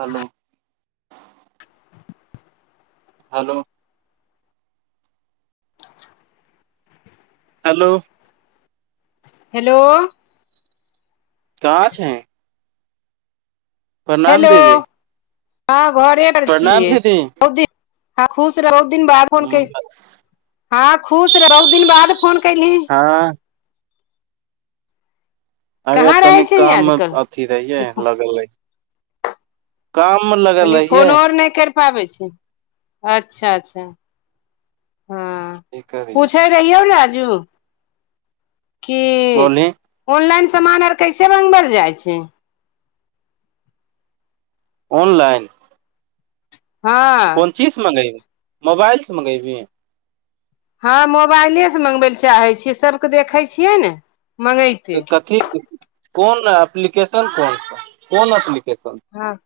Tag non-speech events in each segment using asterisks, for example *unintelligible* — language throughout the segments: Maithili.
हेलो हेलो हेलो हेलो कंहाँ छहिन हेलो दीदी हँ घरे पर प्रणाम छियै दीदी बहु दिन हँ खुश रह बहुत दिन बाद फोन क हँ खुश रहे बहुत दिन बाद फोन केहली आँ अे गे कहाँ रहै तनी छैही काम आजकल अथी रहिये तनी लगल रहिय लगल तनि रहिये फोन आर नहि कैर पाबै छहिन अच्छा अच्छा हाँ की करियै पूछे कहिऔ राजू कि बोलही ऑनलाइन सामान आर कैसे मंगबैल जाइछिंहिन ऑनलाइन हँ कोन चीज मँगेबही मोबाइलस मँगेबिही हँ मोबाइलेसँ मँगबै लए चाहै छियै सबके देखै छियै ने मँगैत कथी छै कोन एप्लिकेशन कोन कोन एप्लिकेशन हाँ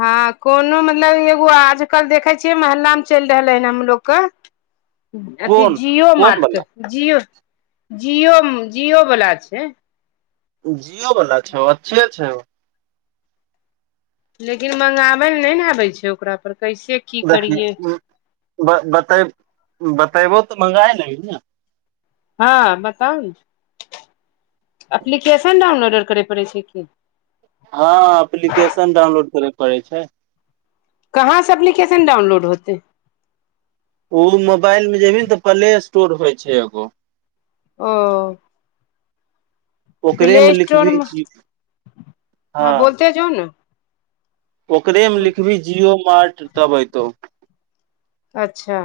हँ कोनोमे नहि मतलब एगो आजकल देखै छियै महल्ला मे चलि रहले हन हमलोग क *inaudible* अथी कोन जिओ कोन मार्टके बला जिओ जिओ जिओवला छै जियओ वला छऊ अच्छे छौ लेकिन मंगाबै लऽ नहि ने आबै छै ओकरा पर कैसे की देखिं करियै बते बतेबो बतेबो तऽ मॅंगाए लेएहिं न हँ बताउ ने एप्लीकेशन डाउनलोड आर करय पड़ैत छै की हँ एप्लीकेशन डाउनलोड करेके पड़ै छै कहाँसँ एप्लीकेशन डाउनलोड होतै ओ मोबाइल मे जेबही ने तऽ प्ले स्टोर होइ छै एगो ओ ओकरे प्ले मे लिखबही स्टोरमे जी हँ बोलते जो ने ओकरे मे लिखबी जियो मार्ट तब एतौ अच्छा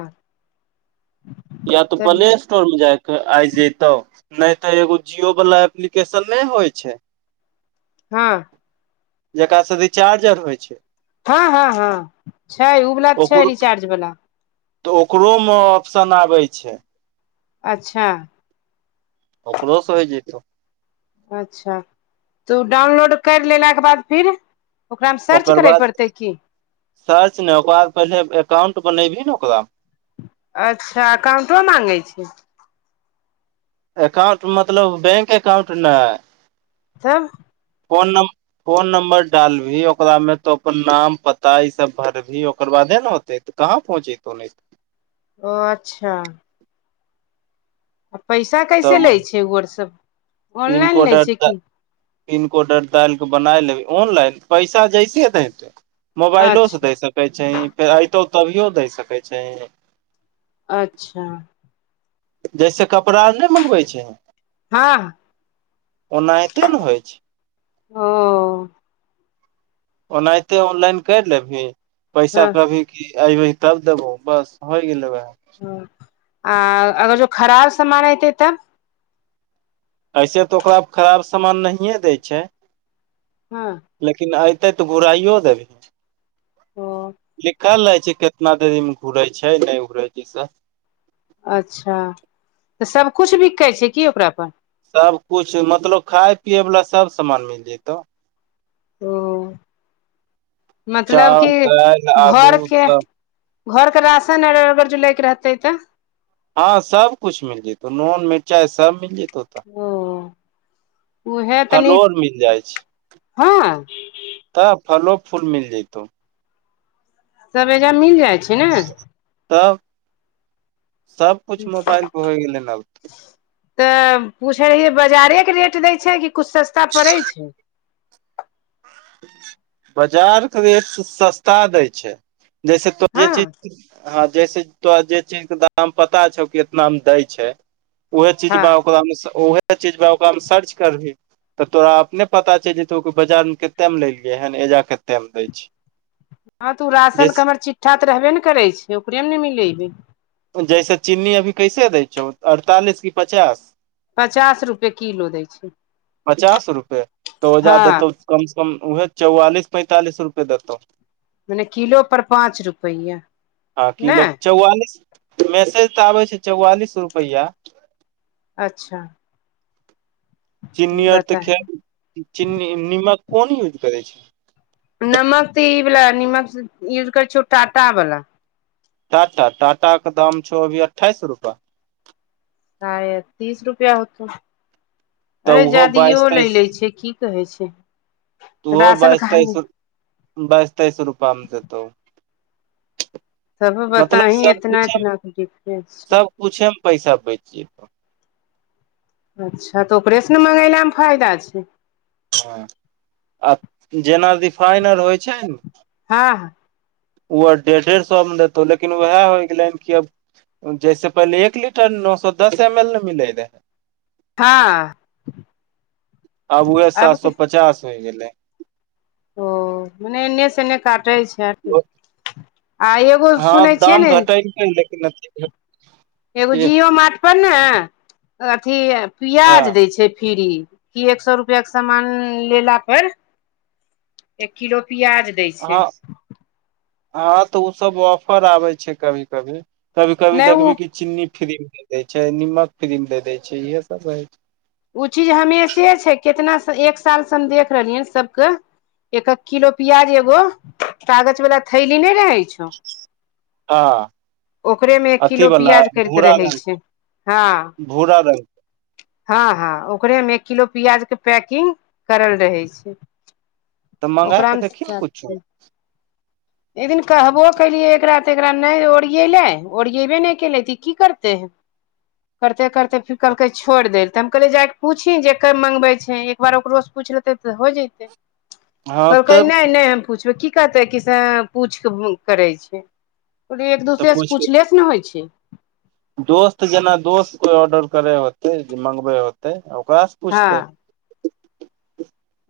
या तो तऽ पलेश स् *unintelligible* जाय के आइ जतौ नहि तऽ एगो जियो वाला एप्लिकेशन नहि होइ छै *inaudible* हँ जेकरा सँ से रिचार्ज आर होइ छै हँ हँ हँ छै ओ वला त छै ओकरो रिचार्ज वाला तऽ ओकरो म ऑप्शन आबै छै अच्छा ओकरो सँ होइ जेतौ अच्छा तऽ ओ डाउनलोड कर लेला के बाद फिर ओकरामे सर्च ओकर करय बाद पड़तै की सर्च नै ओकर बाद पहिले एकाउंट बनेबही ने ओकरा अच्छा अकाउंटो माँगै छै एकाउंट मतलब बैंक एकाउंट नइ तब फोन नम फोन नम्बर डालबीही ओकरा मे तो अपन नाम पता ई सब भरबही ओकर बादे ने होते तऽ कहाँ पहुँ जेतो नहि ओ अच्छा आ पैसा कैसे तब लै छै ओर सब ऑनलाइन लै छै की पिनकोड आर डालि के बनाय लेबै ऑनलाइन पैसा जैसे दहि मोबाइलो सँ अच्छा दे सकै छहि फेर अयतो तभियो द सकैत छहं अच्छा जैसे कपड़ा और ने मंगबै छै हँ ओनाहिते ने होइ छै ओ ओनाहिते ऑनलाइन करि लेबही पैसा हँ कभी की अपबह तब देबौ बस होइ गेलै वएह ह आ अगर ओ खराब सामान अऐतै तऽ ऐसे तऽ ओकरा खराब सामान नहिये दै छै हँ लेकिन अयतै तऽ घूराइयो देबै ओ लिखल रहै छै कितना देरी मे घुरे छै नहि घुरे छै से अच्छा तऽ सबकिछु बिकै छै की ओकरा पास सब कुछु मतलब खाय पियए वालला सब समान मिल जेतौ ओ मतलब चाउर कि दालि आलू घर के सब घर के राशन अगर लै के रहतै तऽ हँ सबकुछ मिल जेतौ नून मिरचाइ सब मिल जेतौ तऽ ओ उहे तनी फलो आर मिल हँ तऽ फलो फूल मिल जतौ सब एहिज मिल जाइ छै ने तब सब कछ मोबाइल पे होइ गेलै आब तऽ पूछैत रहियै बाजारेके रेट दै छै कि कुछु सस्ता पड़ै छै बाजारके रेट स सस्ता दै छै जैसे तो हँ जे चीज हँ जैसे तोरा जे चीज के दाम पता छौ कि इतना मे दै छै उहे चीज हँ बा ओकरामे उहे चीज बा ओकरामे सर्च करबही तऽ तोरा अपने पता छै जे तो बाजारमे कतेकमे ललियैहेन जा कतेक मे दै छै हँ तऽ ओ राशनके जैस हमर चिट्ठा तऽ रहबे ने करै छै ओकरे मे ने मिलेबै जैसे चीन्नी अभी कैसे दै छौ अड़तालीस कि पचास पचास रुपए किलो दै छै पचास रुपए त ओ जा हँ दैतो कम से कम वएह चौवालीस पैंतालिस रुपए देतौ मने किलो पर पाँच रुपैआ ने चौआालीस मैसेज तऽ आबै छै चौआलिस रुपैआ अच्छा चिन्नी आर तऽ बता ख चिन्नी नमक कोन यूज करै छै नमक तऽ ई वला नमक यूज करै छियौ टाटा बाला टाटा टाटा के दाम छौ अभी अठाइस रुपआ काय तीस रुपआ होतौ तऽ अरे ओहो जादियो बाइस लै तेइस लै छै की कहै छै ओहो राशन बाइस तेइस खाली बाइस तइस रुपए आ हम जतौ तब मतलब बताही एतना एतना के डिफरेंस छै पुछेमे पैसा बचि जतऽ अच्छा तऽ ओकरे सँ ने मंगेलामे फायदा छै ह आ जेना रिफाइन आर होइ छै ने हँ ओ डेढ़ सए मे लतौ लेकिन उएह हो गेलै कि अब जैसे पहिले एक लीटर नओ सए दस एम एल ने मिलै रहै हँ आब उहै सात सो पचास होइ गेलै ओ ने ने से एन्ने काटै छै आ एगो हँ सुनै छियै ने *unintelligible* एगो जिओ मार्ट पर ने अथी पियाज हँ दै छै फ्र्री की एक सए रुपआ के सामान लेला पर एक किलो प्याज दै छै हँ हँ तऽ ओ सब ऑफर आबै छै कभी कभी कभी कभी नहि ओ देखबी की चीन्नी फ्री मे दे देय छै नीमक फ्री मे दे देय छै इहे सब रहे छै ओ चीज हमेशे छै कितना स एक साल से हम देख रहलियै सबके एक एक किलो पियाज एगो कागज वला थैली नै रहै छौ हँ ओकरे मे एक अथी किलो वाला पियाज कर के भूरा रहै रंग छै हँ भूरा रंग हँ हँ ओकरे मे एक किलो प्याज के पैकिंग करल रहे छै तऽ मंगा ओकरा के मे देखी ने सबटा कुछो एकदिन कहबो केलियै एकरा तऽ एकरा नहि ओरियएले ओरियेबे नहि केले तऽ ई की करते करते करते फेर कहलकै छोड़ि देल तऽ हम कहलियै जा कऽ पूछही जेकर मङ्गबै छै एक बार ओकरोसँ पूछि लेतै तऽ हो जतै हँ कहलकै तब नहि नहि हम पूछबै की कहतै कि से पूछि के करै छै कोनी एक तऽ दूसरे से पूछ पूछले से ने होइ छै दोस्त जेना दोस्त कोइ ऑर्डर करे होतै जे मंगबै होतै ओकरा पूछते हँ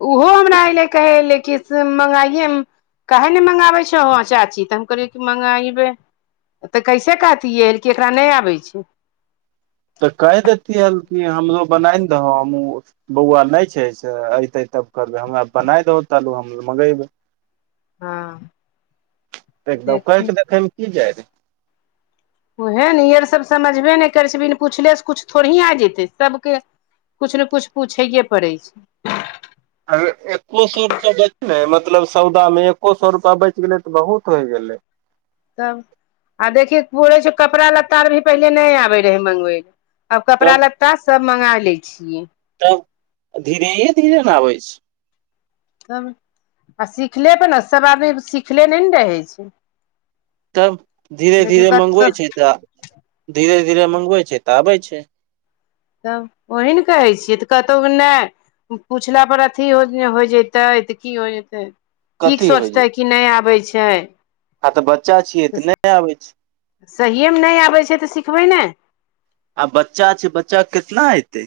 उहो हमरा अऐलै कहै लै कि से मँगाइए काहे न मँंगाबै हो चाची तऽ हम कहलियै कि मँंगाइबे तऽ कैसे कहतियै कि एकरा नहि आबै छै तऽ कहि देतियै कि हमरो बनाय ने दहो त हमहु बौआ नइ छै से अयतै तब करबै हमरा बनाय दहो तलू हम मगेबै हँ *unintelligible* देखी देखैमे की जाय उएह ने ईअर सब समझबे नहि करै छै बिन पुछलेसँ किछु थोड़ ही आ जेतै सभके कूछ न कुछ पूछैए पड़ै छै अ एक्को सए रुपैआ बचलै मतलब सौदामे एक्को सए रुपैआ बचि गेलै तऽ बहुत होइ गेलै ने तब आ देखिय पूरे छै कपड़ा लता आर भी पहिले नहि आबै रहै मँंगबै लए आब कपड़ा तब लत्ता सब मंगा ले छियै तब धीरे धीरे न आबै छै तब आ सिखले पर ने सभ आदमी सिखले नहि ने रहै छै तब धीरे लेकिन धीरे कत मँगबैत छै तऽ धीरे धीरे मँगबैत छै तऽ आबै छै तब ओही ने कहै छियै तऽ कतहु नै पुछला पर अथी हो होइ जतै तऽ की हो जतै की कथी होइ छै सोचतै कि नहि आबै छै आ तऽ बच्चा छियै तऽ नहि आबैत छै सहिएमे नहि आबै छै तऽ सिखबै ने आ बच्चा छै बच्चा के केितना एतै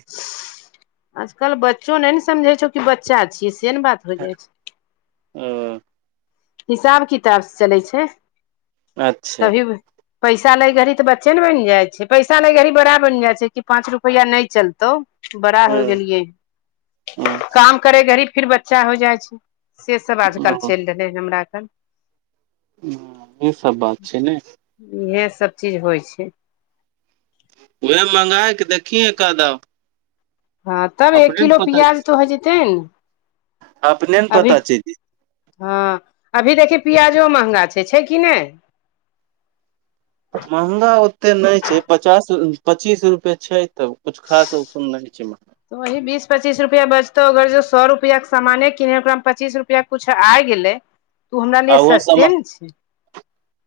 आजकल बच्चो नहि ने समझे छौ कि बच्चा छियै से ने बात ह हिसाब किताब से चलै छै अच्छा तभी पैसा लय घड़ी तऽ बच्चे ने बनि जाय छै पैसा लै घड़ी बड़ा बैन जाय छै कि पांच रुपैआ नहि चलते तो बड़ा ह हो गेलियै ह काम करे घरी फिर बच्चा हो जाइ छै से सब आजकल चैल रहलै हमरा कन इह सब बात छै ने इएह सब चीज होइ छै वहे मँगायके देखिहे कऽ दब हँ तब एक किलो पता प्याज तऽ हो जेतै ने अपने ने अभी पता चल जी हँ अभी देखियौ पियाजो महंगा छै छै कि नहि महँगा ओतेक नहि छै पचास पचीस रुपए छै तब कुछ खास ओ सुन नहि छैहाँ त वही बीस पच्चीस रुपआ बचतौ अगर जो सौ रुपआ के सामाने किनेै ओकरामे पच्चीस रुपआ कुछ आइ गेलै तऽ ओ हमरा आ लिए ओहो सस्ते समान ने छै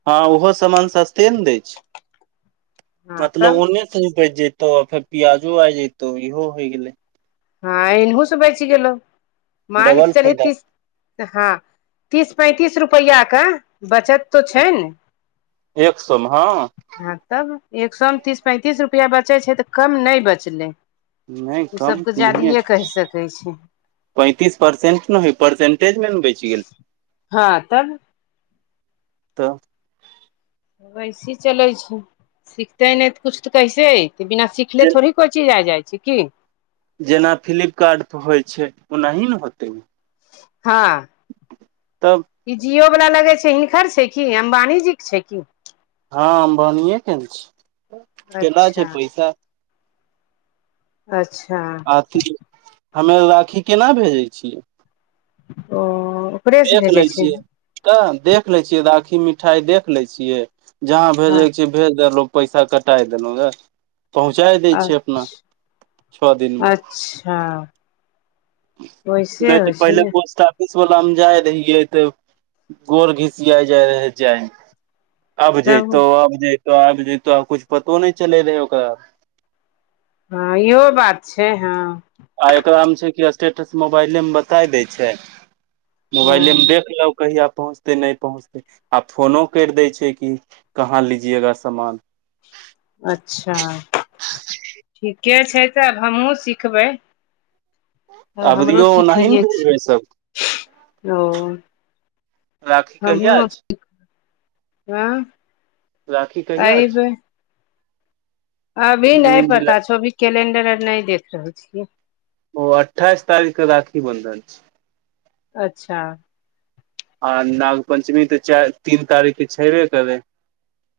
हँ ओहो समान सस्ते ने दै छै हँ मतलब तब ओने से उपज जतौ फेर प्याजो आ जतौ इहो होइ गेले हँ एनहुसँ बचि गेलहु मान कऽ डबल चलहिन् फायदा की हँ तीस पैंतीस रुपैआ के बचत तो छै ने एक सौ मे हँ हँ तब एक समे तीस पैंतीस रुपैआ बचै छै तऽ कम नहि बचलै नहि कम तऽ नहिये जादियए छै कहि सकैत छै पैंतीस परसेंट नहि होय परसेंटेजमे ने बैच गेल हँ तब तऽ वैसे चलै छै सिखते नहि तऽ कुछ तऽ कैसे त बिना सिखले थोड़े कोची जा जाइ छै कि जेना फ्लिपकार्ट पर होइ छै ओनाही ने होतै हँ तब ई जिओवला लगै छै हिनकर छै क अम्बानी जीके छै की हँ अमबानी के ने छी केला छै अच्छा पैसा अच्छा अखनी हमे राखी केना भेजै छियै ओ ओकरे से देख लै भेजै छै छियै तऽ देख लै छियै राखी मिठाइ देख लै छियै जहाँ हँ भेजैके छै भेज देलहुँ पैसा कटाय देलहुँ ह पहुँचााय दै छै अपना छओ दिनमे हाँ नहि तऽ छै पहिले ने पहुचता पुलिस वला मे जाइ रहियै तऽ गोर घिसिया जाय रहै जाइमे अब जैतो तब अब जैतो आब जैतो आ कुछ पतो नहि चलै रहै ओकर हँ इहो बात छै हँ आ एकरा मे छै कि स्टेटस मोबाइले मे बताइ दे छै ओ मोबाइले मे देख लक कहिआ पहुँचतै नहि पहुँचतै आ फोनो करि दै छै कि कहाँ लीजियेगा सामान अच्छा ठीके छै तब हमहूँ सिखबै हँ हमरो अबरियो ओनाही ने सीखैए छी भेजबै सब ओ राखी कहिया हमहुँ अछि ऐं राखी कहिया छै अभी नहि जून पता जुलाई छौ अभी कैलेंडर आर नहि देख रहले छियै ओ अट्ठाइस तारीख के राखी बंधन छै अच्छा आ नाग पंचमी तऽ चारि तीन तारीख के छैबे करै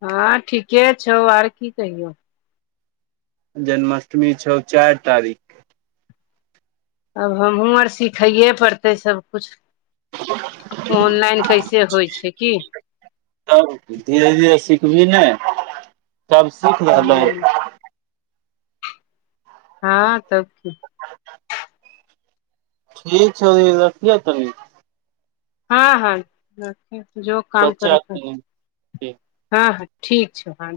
हँं ठीके छौ आर की कहियौ जन्माष्टमी छौ चारि तारीख आब हमहूँ आर सिखैए पड़तै सबकुछ ह *inaudible* ऑनलाइन कैसे होइ छै की तबकि धीरे धीरे सिखबही नै सब सीख रहलै ह हँ तब की ठीक छौ अभी रखियौ तनी हँ हँ जो काम कर बच्चा तऽ के तनी हँ हँ ठीक छौ हँ